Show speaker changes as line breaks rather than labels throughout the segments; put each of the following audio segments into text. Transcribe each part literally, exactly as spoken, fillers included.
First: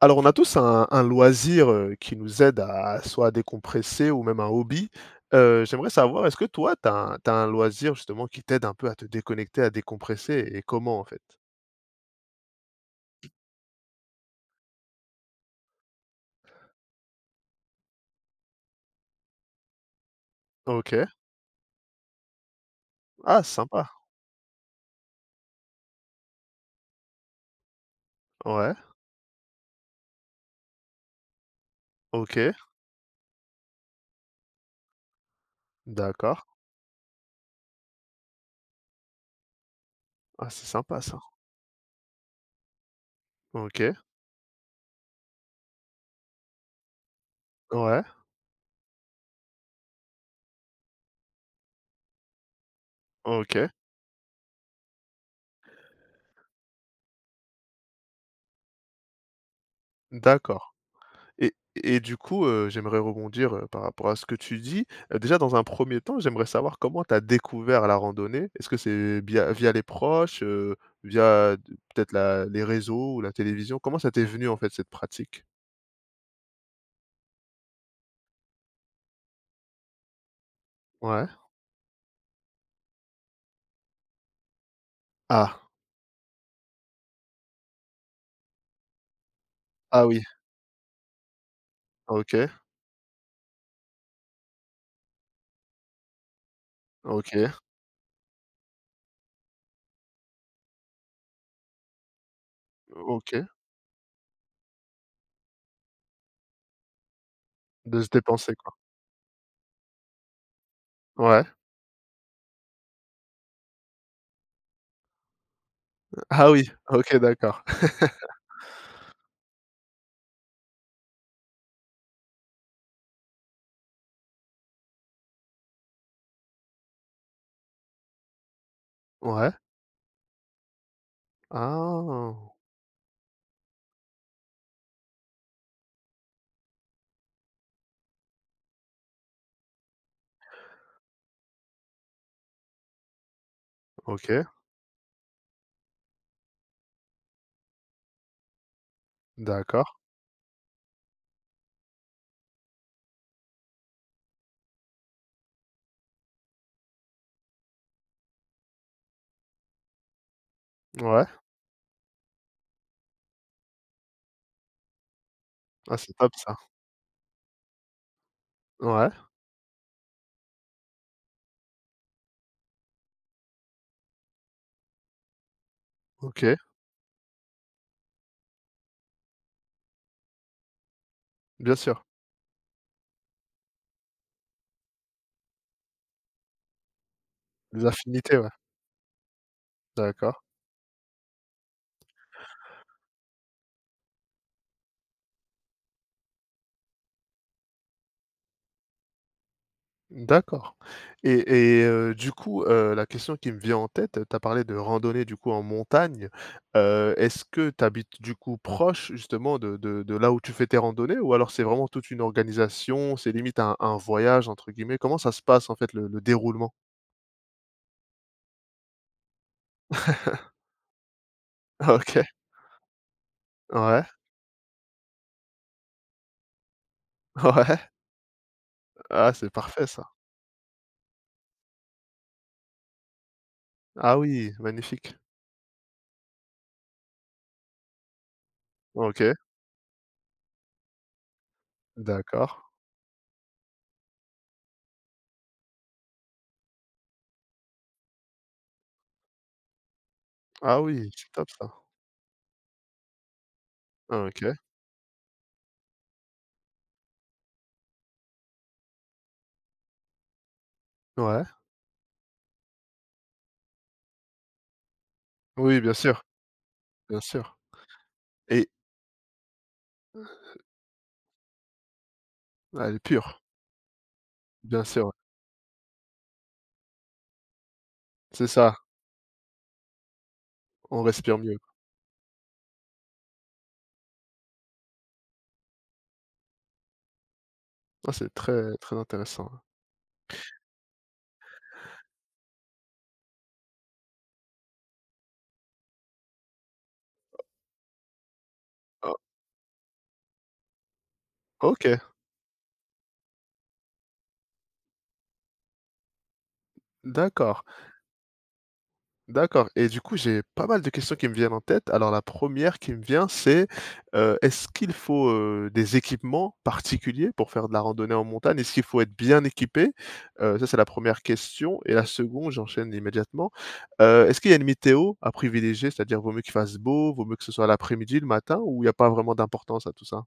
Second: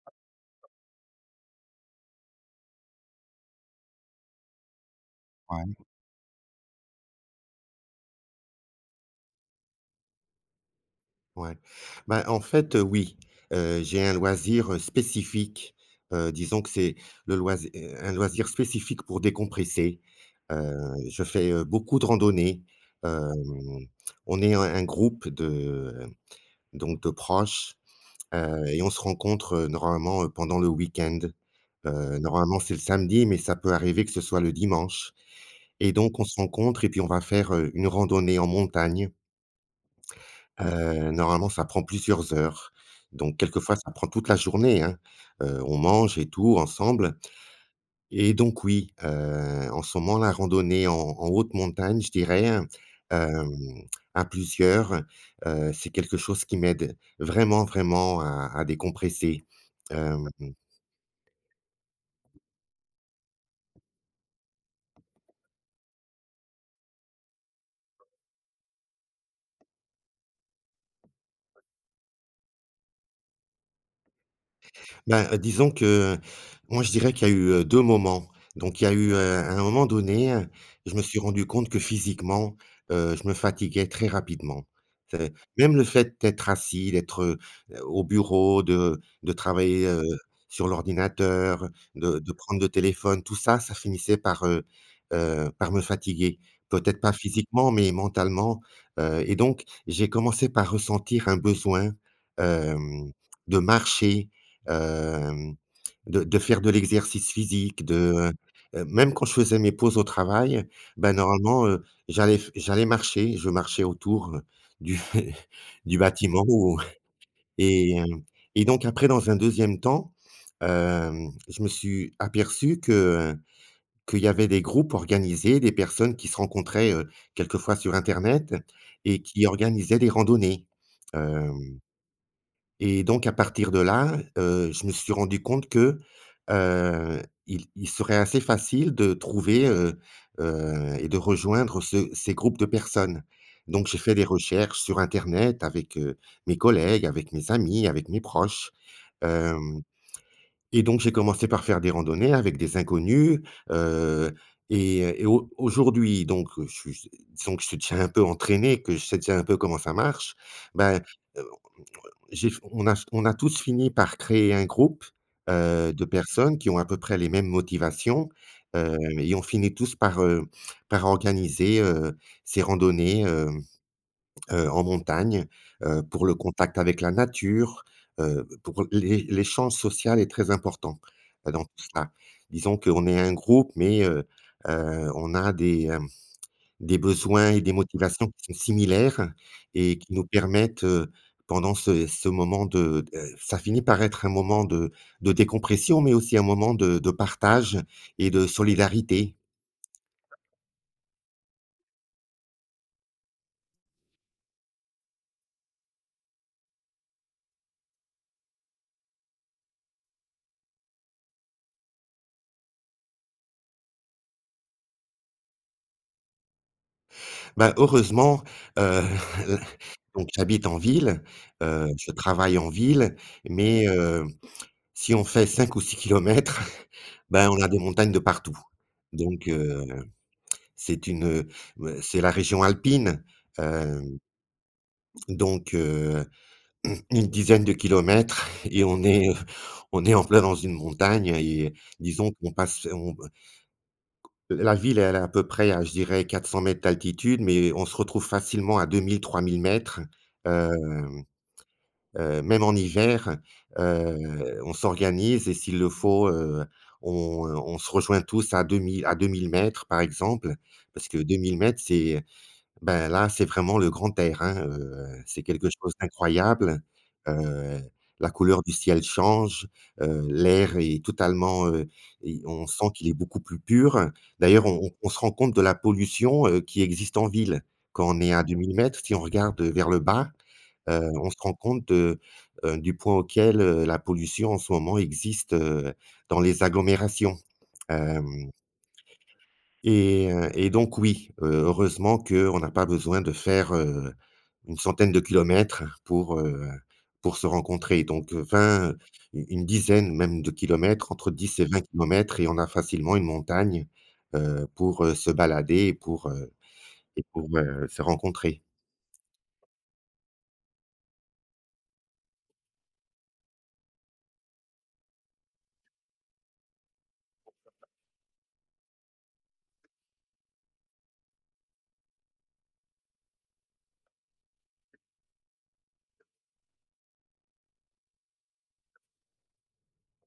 Alors, on a tous un, un loisir euh, qui nous aide à soit à décompresser ou même un hobby. Euh,
Ouais,
j'aimerais savoir, est-ce que toi, tu as, un t'as un loisir justement qui t'aide un peu à te déconnecter, à décompresser et comment en fait?
ouais. Bah, en fait, heu, oui, heu, j'ai un loisir, heu, spécifique. Heu, disons que c'est le loisir un loisir spécifique pour décompresser. Heu,
OK.
je fais, heu, beaucoup de randonnées.
Ah,
Hem,
sympa.
on est un un groupe de donc de proches, heu
Ouais.
et on se rencontre, heu, normalement, heu, pendant le week-end. Heu,
OK.
normalement, c'est le samedi, mais ça peut arriver que ce soit le dimanche, et donc on se
D'accord.
rencontre et puis on va faire, heu, une randonnée en montagne.
Ah, c'est sympa
Heu,
ça.
normalement, ça prend plusieurs heures, donc quelquefois, ça
OK.
prend toute la journée, hein. Heu, on mange et tout ensemble,
Ouais.
et donc oui, heu, en ce moment, la randonnée en en haute montagne, je dirais, hem,
OK.
à plusieurs, heu, c'est quelque chose qui m'aide vraiment, vraiment à à décompresser. Hem
D'accord. Et et du coup, heu, j'aimerais rebondir, heu, par rapport à ce que tu dis. Heu, déjà dans un premier temps, j'aimerais savoir comment tu as découvert la randonnée. Est-ce que c'est via via les proches, heu, via d peut-être la les réseaux ou la télévision? Comment ça t'est venu en fait cette
Bah, heu,
pratique?
disons que euh, moi, je dirais qu'il y a eu, heu, deux moments. Donc il y a eu, heu, à un moment donné, heu, je me suis
Ouais.
rendu compte que physiquement, heu, je me fatiguais très rapidement. C'est
Ah!
même le fait d'être assis, d'être, heu, au bureau, de de travailler, heu,
Ah oui.
sur l'ordinateur, de de
OK.
prendre le téléphone. Tout ça, ça finissait par, heu heu, par me fatiguer. Peut-être pas
OK.
physiquement, mais mentalement, heu et donc j'ai commencé par ressentir un besoin, hem,
OK.
de marcher, hem, de de faire de l'exercice physique.
De se
De,
dépenser quoi.
heu, même quand je faisais mes pauses au travail, ben
Ouais.
normalement, heu, j'allais f j'allais marcher, je marchais autour, heu, du du bâtiment,
Ah oui.
ou
OK, d'accord.
et hem et donc après, dans un deuxième temps, hem, je me suis aperçu que, heu, qu'il y avait des groupes organisés, des personnes qui se rencontraient, heu, quelquefois sur internet, et qui
Ouais.
organisaient des randonnées, hem
Ah!
et donc à partir de là, heu, je me suis rendu compte que, heu, il il serait assez facile de trouver, heu heu et de rejoindre ce ces groupes de personnes. Donc j'ai fait des
OK.
recherches sur internet avec, heu, mes collègues, avec mes amis, avec mes proches, hem
D'accord.
et donc j'ai commencé par faire des randonnées avec des inconnus, heu et et au aujourd'hui donc, je suis disons que je suis déjà un peu entraîné, que je sais déjà un peu comment ça marche. Ben,
Ouais.
j'ai on a on a tous fini par créer un groupe, heu,
Ah,
de
c'est top ça.
personnes qui ont à peu près les mêmes motivations, heu,
Ouais.
et on finit tous par, heu, par organiser, heu, ces randonnées, hem, heu, en montagne, heu, pour le
OK.
contact avec la nature, heu, pour l'é l'échange social est très important, heu, dans
Bien
tout
sûr.
ça. Disons qu'on est un groupe, mais, heu, heu, on a des, hem des besoins et des
Des
motivations
affinités, ouais.
qui sont similaires et qui nous
D'accord.
permettent, heu, pendant ce ce moment de de ça finit par être un moment de de décompression, mais aussi un moment de de partage et de solidarité.
D'accord et et heu, du coup, heu, la question qui me vient en tête, tu as parlé de randonnée du coup en montagne. Heu, est-ce que tu habites du coup proche justement de de de là où tu fais tes randonnées, ou alors c'est vraiment toute une organisation, c'est limite un un «voyage» entre guillemets? Comment ça se passe en fait le le déroulement?
Ben heureusement, heu, donc j'habite en ville, heu, je
OK.
travaille en ville, mais
Ouais,
heu, si on fait cinq ou six kilomètres, ben, on a des
ouais.
montagnes de partout.
Ah,
Donc
c'est
heu,
parfait ça.
c'est une, heu, ouais, c'est la région alpine,
Ah
hem,
oui, magnifique.
donc heu, une dizaine de kilomètres et on est,
OK,
on est en plein dans une montagne. Et disons qu'on
d'accord.
passe on la ville, elle est à peu près à, je dirais, quatre cents mètres d'altitude, mais on se retrouve facilement à deux mille, trois mille mètres.
Ah oui,
Hem
c'est top ça.
Heu, même en hiver,
OK,
heu, on s'organise, et s'il le faut, heu, on, on se rejoint tous à deux mille à deux mille mètres, par exemple, parce que
ouais.
deux mille mètres, c'est ben, là, c'est vraiment le grand air, hein, heu, c'est quelque
Oui, bien
chose
sûr,
d'incroyable.
bien sûr,
Heu, la couleur
et
du ciel change, heu, l'air est totalement, heu et on sent
elle est
qu'il est beaucoup
pure,
plus pur. D'ailleurs, on
bien
on
sûr,
on
ouais.
se rend compte de la pollution, heu, qui existe en ville. Quand on est à
C'est
deux mille
ça.
mètres, si on regarde vers le bas,
On
heu, on se
respire
rend
mieux.
compte de, heu, du point auquel, heu, la pollution en ce moment existe, heu, dans les agglomérations.
Ah, c'est
Hem
très, très intéressant.
et heu Et donc oui, heu, heureusement qu'on n'a pas besoin de faire, heu, une centaine de kilomètres pour, heu, pour se rencontrer. Donc vingt, u
O
une une dizaine même de kilomètres, entre dix et vingt
OK,
kilomètres et on a facilement une montagne, heu, pour, heu, se balader et pour, heu et pour,
d'accord,
heu, se rencontrer.
d'accord, et du coup, j'ai pas mal de questions qui me viennent en tête. Alors, la première qui me vient, c'est, heu, est-ce qu'il faut, heu, des équipements particuliers pour faire de la randonnée en montagne? Est-ce qu'il faut être bien équipé? Heu, ça, c'est la première question, et la seconde, j'enchaîne immédiatement. Heu, est-ce qu'il y a une météo à privilégier? C'est-à-dire, vaut mieux qu'il fasse beau, vaut mieux que ce soit l'après-midi, le matin, ou il y a pas vraiment d'importance à tout ça?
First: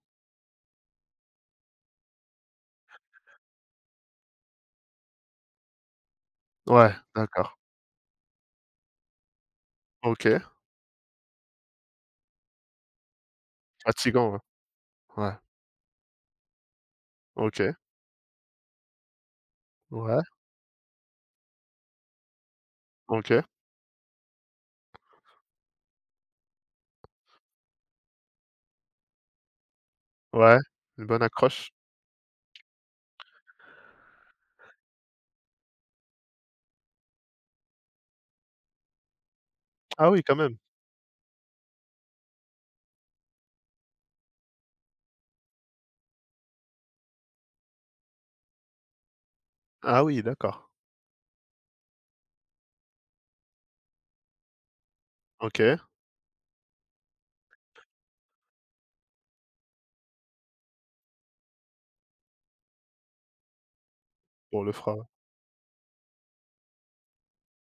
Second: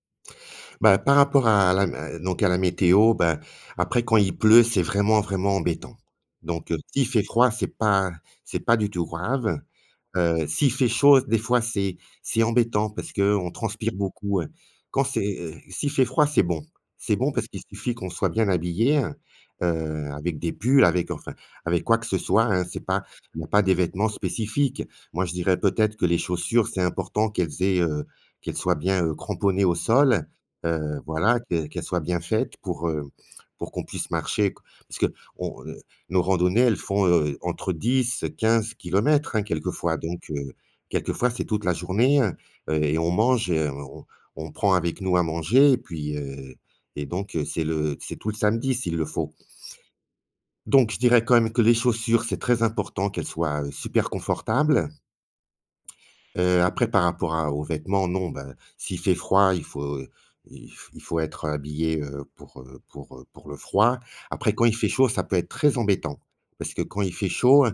Bah, par rapport à la m Donc à la météo, ben, après quand il pleut, c'est vraiment, vraiment embêtant. Donc, heu,
Ouais,
s'il fait froid,
d'accord.
c'est pas c'est pas du tout grave.
OK.
Heu, s'il fait chaud, des fois, c'est c'est embêtant parce qu'on transpire
Fatigant, ouais.
beaucoup, heu. Quand
Ouais.
c'est, heu, s'il fait froid, c'est bon. C'est bon parce qu'il
OK.
suffit qu'on soit bien habillé, hein, heu,
Ouais.
avec des pulls, avec enfin, avec quoi que ce soit, hein. C'est pas Il
OK,
y a pas des vêtements spécifiques. Moi, je dirais peut-être que les chaussures, c'est important qu'elles aient, heu, qu'elles soient bien, heu, cramponnées au sol,
ouais,
heu,
une bonne
voilà, que
accroche.
qu'elles soient bien faites pour, heu, pour qu'on puisse marcher q parce qu'on, heu nos randonnées, elles font, heu, entre dix à quinze kilomètres, hein, quelquefois,
Ah oui,
donc
quand
heu,
même.
quelquefois, c'est toute la journée, hein, heu et on mange, heu, on on prend avec nous à manger, et puis, heu et donc heu, c'est le c'est tout le samedi s'il le faut.
Ah oui, d'accord.
Donc je dirais quand même que les chaussures, c'est très important qu'elles soient, heu, super confortables.
OK,
Heu, après, par rapport à aux vêtements, non, bah, s'il fait froid, il faut, euh, il f il faut être habillé, heu, pour, heu, pour, heu, pour le froid. Après
pour
quand
le
il fait
frein.
chaud, ça peut être très embêtant parce que quand il fait chaud,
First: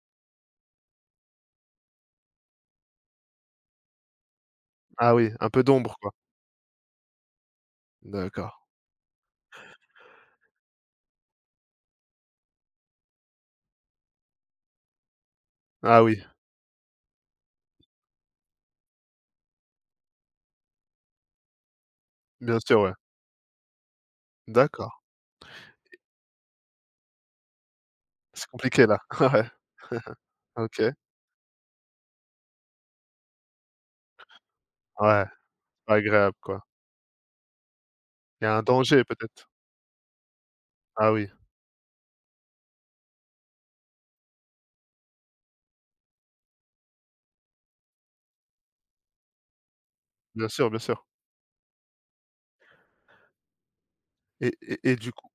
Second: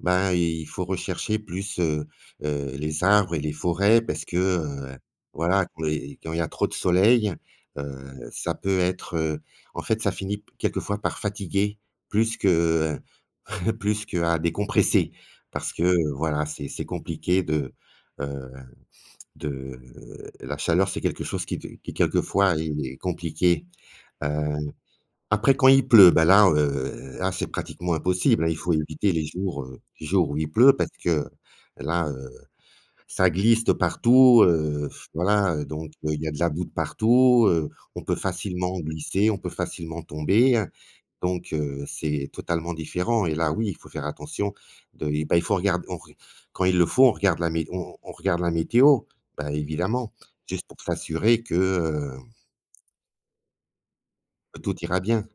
ben, il faut rechercher plus, heu heu, les arbres et les forêts parce que, heu,
Ah oui, un peu
voilà, quand
d'ombre, quoi.
les quand il y a trop de soleil, heu,
D'accord.
ça peut être, heu en fait, ça finit quelquefois par fatiguer plus que, plus qu'à décompresser, parce que,
Ah
heu,
oui,
voilà, c'est c'est compliqué de, heu, de la chaleur, c'est quelque chose qui qui quelquefois
bien sûr, ouais.
est compliqué. Heu,
D'accord.
Après quand il pleut, bah, là, heu, là, c'est pratiquement impossible,
C'est
hein. Il faut
compliqué là.
éviter les
Ouais,
jours, heu, les jours où il pleut, parce
OK.
que là, ça glisse de partout, heu,
Ouais,
voilà, euh, donc
pas
heu, il y a
agréable,
de la
quoi.
boue de partout, heu, on peut
Il y a un
facilement
danger
glisser, on
peut-être.
peut facilement tomber, hein,
Ah oui,
donc heu, c'est totalement différent, et là, oui, il faut faire attention de et bah, il faut regarder on re quand il le faut, on regarde la mé on on regarde la météo, bah, évidemment,
bien
juste
sûr, bien
pour
sûr.
s'assurer que, heu,
Et
que tout
et et
ira
du
bien.
coup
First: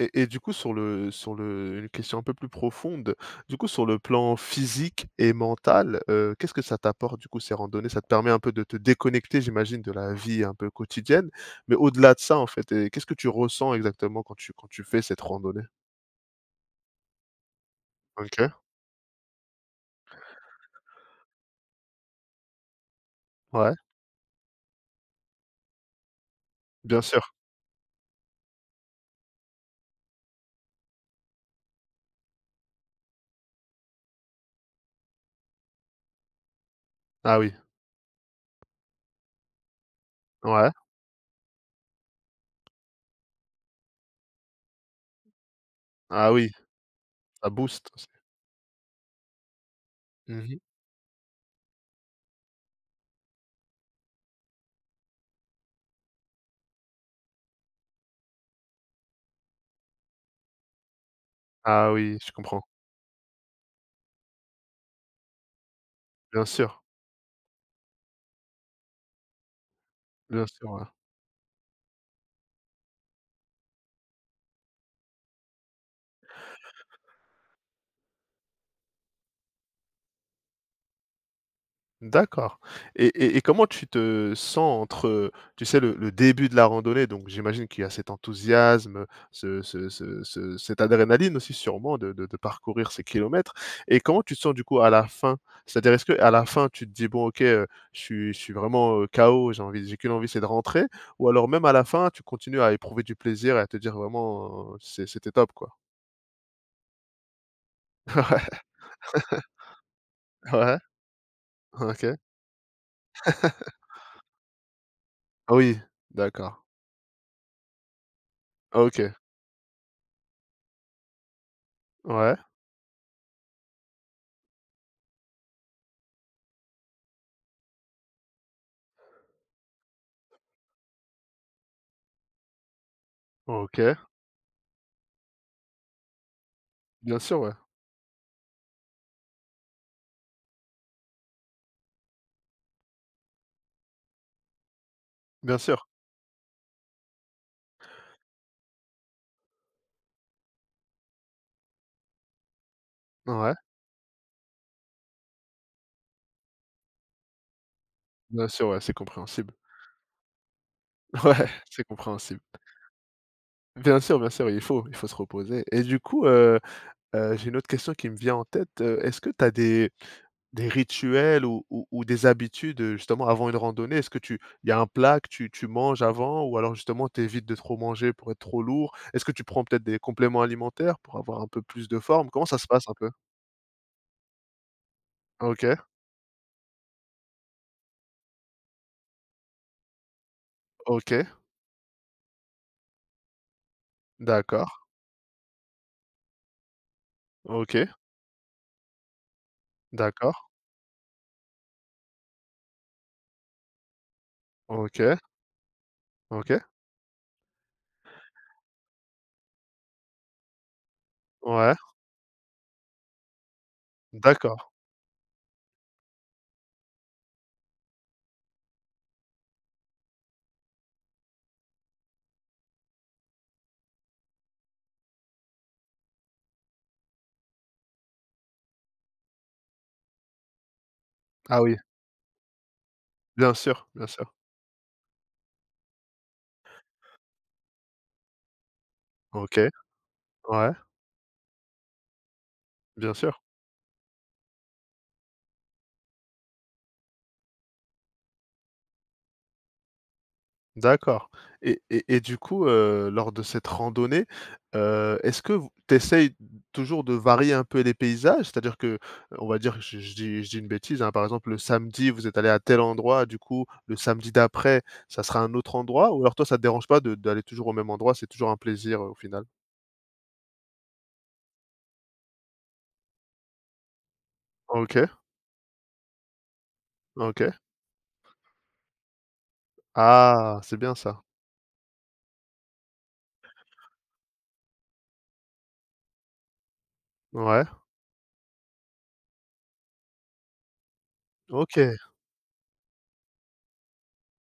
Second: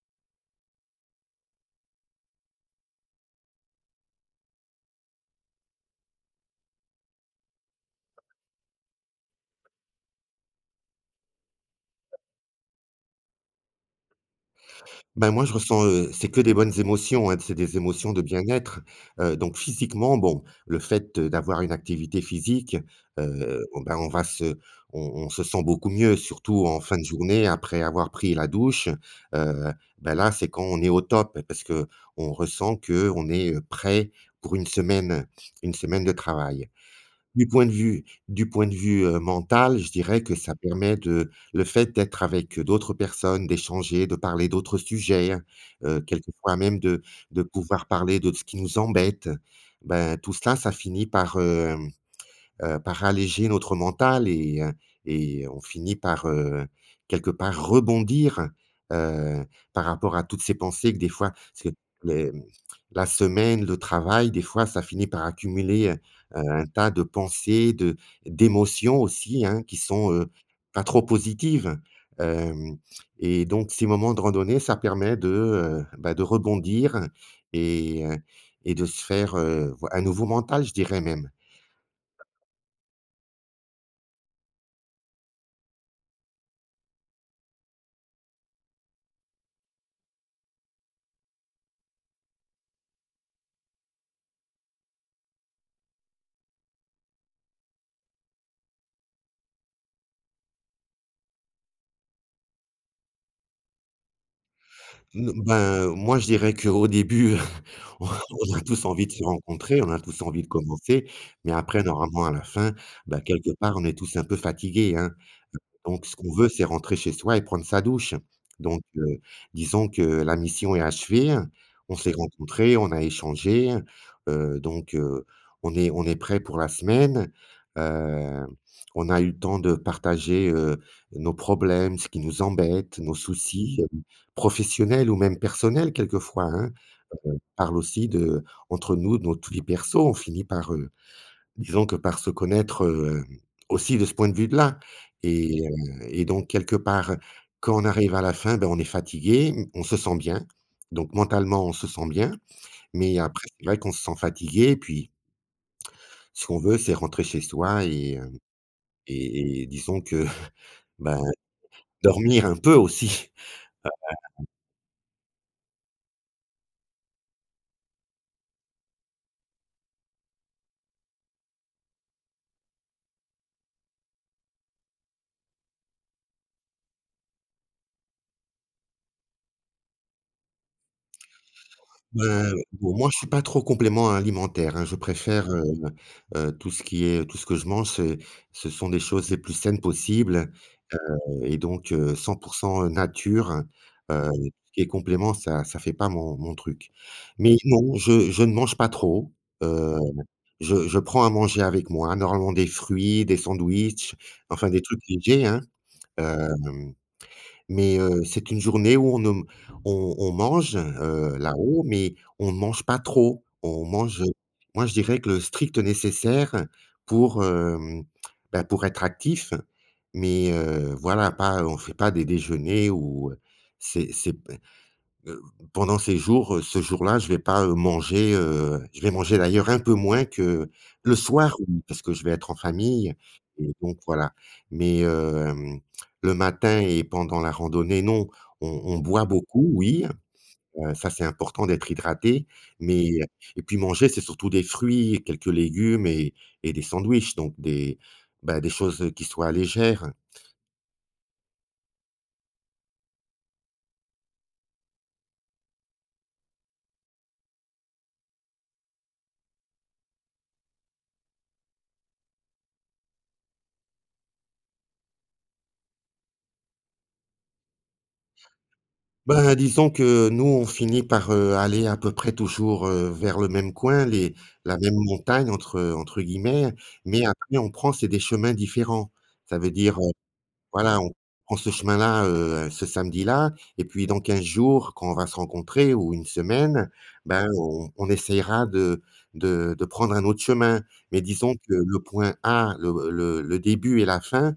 Et et du coup, sur le sur le une question un peu plus profonde, du coup, sur le plan physique et mental, heu, qu'est-ce que ça t'apporte, du coup, ces randonnées? Ça te permet un peu de te déconnecter, j'imagine, de la vie un peu quotidienne, mais au-delà de ça, en fait, heu, qu'est-ce que tu ressens exactement quand tu quand tu fais cette
Ben moi, je
randonnée?
ressens, heu, c'est que des bonnes émotions, hein. C'est des émotions de
OK,
bien-être, heu, donc physiquement, bon, le fait, heu, d'avoir une activité physique, heu,
ouais,
oh, ben, on va se on on se sent beaucoup mieux, surtout en fin
bien
de
sûr.
journée après avoir pris la douche, heu, bah, là, c'est quand on est au top, parce que on ressent que on est, heu, prêt pour une semaine une semaine de travail.
Ah
Du
oui,
point de vue du point de vue, heu, mental, je dirais que ça
ouais.
permet de le fait d'être avec d'autres personnes, d'échanger, de parler d'autres sujets, hein, heu,
Ah oui,
quelquefois même de de
ça
pouvoir
booste aussi.
parler de ce qui nous embête. Ben, tout cela,
Mmh.
ça finit par, hem heu, par alléger notre mental, et heu et on finit par, heu, quelque part, rebondir, heu, par rapport à toutes ces pensées. Que des fois, parce que
Ah oui,
les
je comprends.
la semaine, le travail, des fois, ça finit par accumuler, heu,
Bien
un
sûr,
tas de pensées, de d'émotions aussi, hein, qui sont, heu,
bien sûr,
pas
ouais.
trop positives. Hem Et donc ces moments de randonnée, ça permet de, heu, bah, de rebondir, et heu et de se faire, heu, voi un nouveau mental, je dirais même.
D'accord, et et et comment tu te sens entre, tu sais, le le début de la randonnée, donc j'imagine qu'il y a cet enthousiasme, ce ce ce ce cette adrénaline aussi, sûrement de de de parcourir ces kilomètres, et comment tu te sens du coup à la fin? C'est-à-dire, est-ce que à la fin tu te dis: «Bon, OK, heu, je suis je suis vraiment, heu, K O, j'ai envie j'ai qu'une envie, c'est de rentrer», ou alors, même à la fin, tu continues à éprouver du plaisir et à te dire vraiment, heu: «C'est
N
c'était top, quoi»?
Ben, moi, je dirais qu'au début, on on a tous envie de se rencontrer, on a tous envie de
Ouais, ouais,
commencer, mais après,
OK.
normalement, à la fin, bah, quelque part, on est tous un peu fatigués, hein.
Ah oui,
Donc ce qu'on veut, c'est
d'accord.
rentrer chez soi et prendre sa douche. Donc
OK,
heu, Disons que la mission est achevée, on s'est
ouais,
rencontrés, on a échangé, heu, donc heu, on est on est prêt pour la semaine. Heu, on a eu le temps de partager, heu, nos problèmes, ce qui nous embête, nos soucis, heu,
OK,
professionnels ou même personnels quelquefois, hein.
bien sûr, ouais.
Parle aussi de entre nous, de notre vie perso, on finit par, heu disons que par se connaître, heu, aussi de ce point de vue-là
Bien
et heu
sûr.
et donc quelque part, quand on arrive à la fin, ben, on est fatigué, mmh, on se sent bien, donc mentalement, on se sent bien, mais après
Ouais,
c'est vrai qu'on se sent fatigué et puis ce qu'on veut, c'est rentrer chez soi et heu
bien sûr, ouais, c'est compréhensible.
et et disons que, ben,
Ouais, c'est compréhensible.
dormir un peu aussi.
Bien sûr, bien sûr, il faut il faut se reposer, et du coup, heu heu, j'ai une autre question qui me vient en tête. Heu, est-ce que tu as des des rituels ou ou ou des habitudes, heu, justement avant une randonnée? Est-ce que tu il y a un plat que tu tu manges avant, ou alors justement tu évites de trop manger pour être trop lourd? Est-ce que tu prends peut-être des compléments alimentaires pour avoir un peu plus de forme? Comment
Ben,
ça se passe un
bon, moi,
peu?
je suis pas trop complément alimentaire, hein, je préfère, heu
OK.
heu, tout ce qui est tout ce que je mange, c'est ce sont des choses les plus saines possibles.
OK,
Et donc euh, cent pour cent nature, heu, tout
d'accord.
ce qui est complément, ça ça fait pas mon mon truc. Mais
OK,
non, je je ne mange pas trop, heu,
d'accord.
je je prends à manger avec moi, normalement des fruits, des sandwichs, enfin des trucs
OK.
légers, hein,
OK, ouais.
hem mais heu, c'est une journée où on ne on on mange, heu, là-haut, mais on ne mange pas trop. On mange,
D'accord.
moi, je dirais que le strict nécessaire pour, hem, bah, pour être actif, mais heu, voilà, pas on ne fait pas des déjeuners ou c'est c'est. Heu, Pendant ces jours, heu, ce jour-là, je vais pas, heu, manger, heu, je vais manger d'ailleurs un peu moins que le soir,
Ah oui.
oui, parce que je vais être en famille
Bien
et
sûr,
donc
bien
voilà.
sûr.
Mais, hem, le matin et pendant la randonnée, non. On on boit
OK,
beaucoup, oui,
ouais,
heu, ça c'est important d'être hydraté, mais
bien sûr.
et puis manger, c'est surtout des fruits, quelques légumes et et des sandwichs, donc des, bah, des choses, qui soient légères.
D'accord, et et et du coup, heu, lors de cette randonnée, heu, est-ce que vous tu essayes toujours de varier un peu les paysages? C'est-à-dire que, heu, on va dire, je je dis je dis une bêtise, hein, par exemple, le samedi vous êtes allés à tel endroit, du coup le samedi d'après, ça sera un autre endroit, ou alors toi, ça te dérange pas de d'aller toujours au même endroit, c'est toujours un plaisir, heu, au final?
Ben, disons que nous, on finit par, heu, aller à peu près toujours, heu, vers le même coin, les la même
OK,
montagne entre, entre guillemets, mais
OK.
après on prend c'est des chemins différents. Ça veut dire, heu,
Ah, c'est bien
voilà, on
ça.
prend ce chemin-là, heu, ce samedi-là et puis dans quinze jours quand on va se rencontrer ou une semaine, ben,
Ouais,
on on essaiera de de de prendre un autre chemin. Mais disons que
OK,
le point A, le le le début et la fin,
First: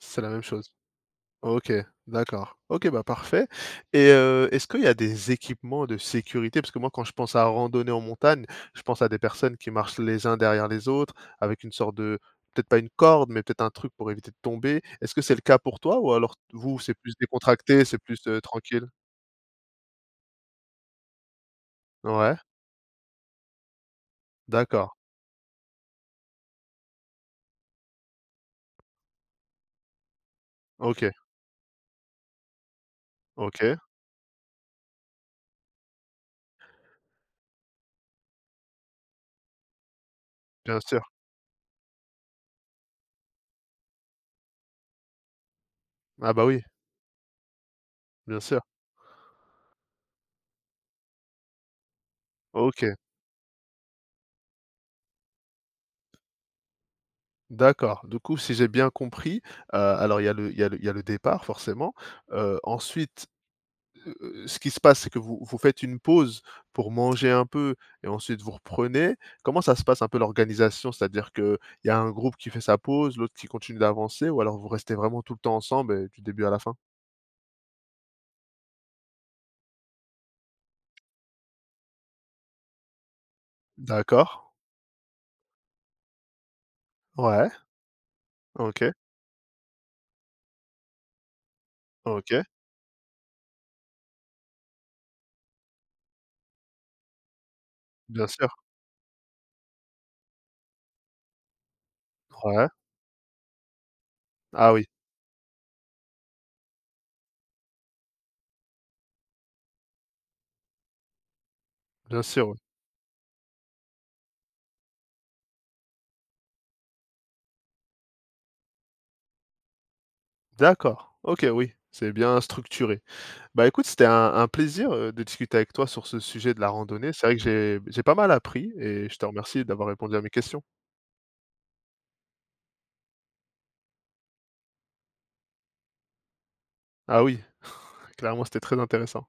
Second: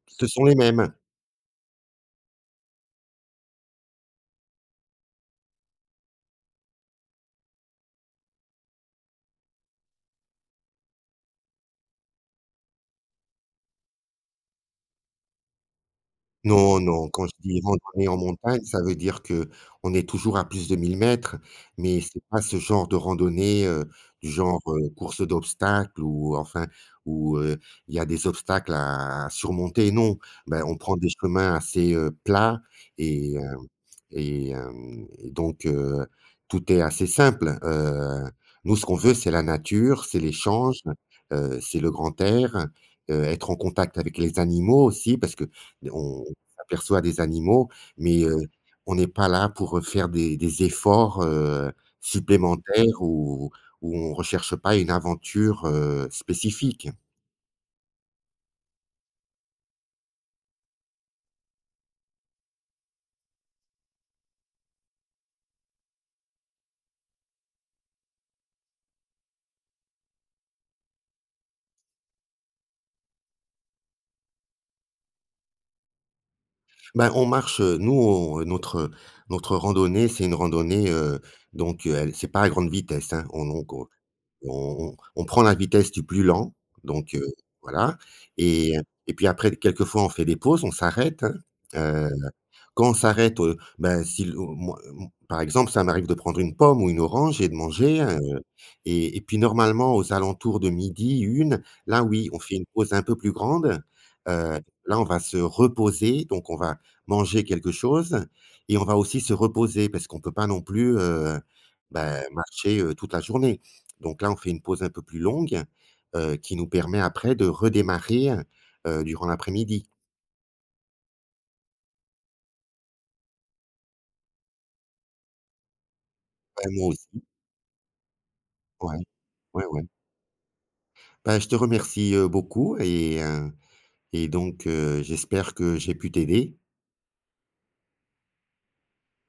c'est
ce
la même
sont les
chose.
mêmes.
OK, d'accord. OK, bah, parfait, et heu, est-ce qu'il y a des équipements de sécurité? Parce que moi, quand je pense à randonnée en montagne, je pense à des personnes qui marchent les uns derrière les autres avec une sorte de, peut-être pas une corde, mais peut-être un truc pour éviter de tomber. Est-ce que c'est le cas pour toi, ou alors vous,
Non,
c'est
non,
plus
quand je dis
décontracté, c'est
randonnée en
plus, heu,
montagne, ça
tranquille?
veut dire que on est toujours à plus de mille mètres, mais c'est
Ouais,
pas ce genre de randonnée, heu, du genre, heu,
d'accord.
course d'obstacles ou enfin, où, heu, il y a des obstacles à à surmonter, non. Ben, on prend des
OK,
chemins assez, heu, plats et hem
OK,
et hem et donc heu, tout est assez simple. Heu, nous, ce qu'on veut, c'est la nature, c'est l'échange,
bien sûr.
heu, c'est le grand air, heu, être en contact avec les animaux aussi parce qu'on
Ah bah oui,
aperçoit des animaux, mais heu,
bien sûr.
on n'est pas là pour, faire des des efforts, heu,
OK,
supplémentaires ou ou on recherche pas une aventure, heu, spécifique.
d'accord. Du coup, si j'ai bien compris, heu, alors il y a le il y a le il y a le départ forcément, heu, ensuite heu, ce qui se passe, c'est que vous vous faites une pause pour manger un peu, et ensuite vous reprenez. Comment ça se passe un peu l'organisation? C'est-à-dire qu'il y a un groupe qui fait sa pause, l'autre qui continue d'avancer, ou alors vous restez vraiment tout le temps ensemble, et du début à la fin?
Ben, on marche, heu, nous, on notre notre randonnée, c'est une randonnée, heu, donc heu, elle c'est pas à grande vitesse, hein. On donc on
D'accord.
on on prend la vitesse du plus lent, donc heu,
Ouais.
voilà et
OK.
et puis après quelquefois on fait des pauses, on s'arrête, hein. heu
OK.
Quand on s'arrête, heu, ben, si le oh, moi, m par exemple, ça m'arrive de prendre une pomme ou une orange et de manger,
Bien
heu
sûr.
et et puis normalement aux alentours de midi une là oui, on fait une
Ouais.
pause un peu plus grande. Heu,
Ah oui,
Là, on va se reposer, donc on va manger quelque chose et on va aussi se reposer parce qu'on peut pas non plus, heu, ben,
bien sûr, oui.
marcher, heu, toute la journée. Donc là, on fait une pause un peu plus longue, heu, qui nous permet après de redémarrer, heu, durant l'après-midi.
D'accord. OK, oui, c'est bien structuré. Bah, écoute, c'était un un plaisir, heu, de discuter avec toi sur ce sujet de la
Ouais, moi
randonnée.
aussi.
C'est vrai que j'ai j'ai pas mal appris,
Ouais,
et je te remercie
ouais, ouais.
d'avoir répondu à mes questions.
Bah, je te remercie, heu, beaucoup et heu et donc heu, j'espère que j'ai pu t'aider
Ah oui. Clairement, c'était très intéressant.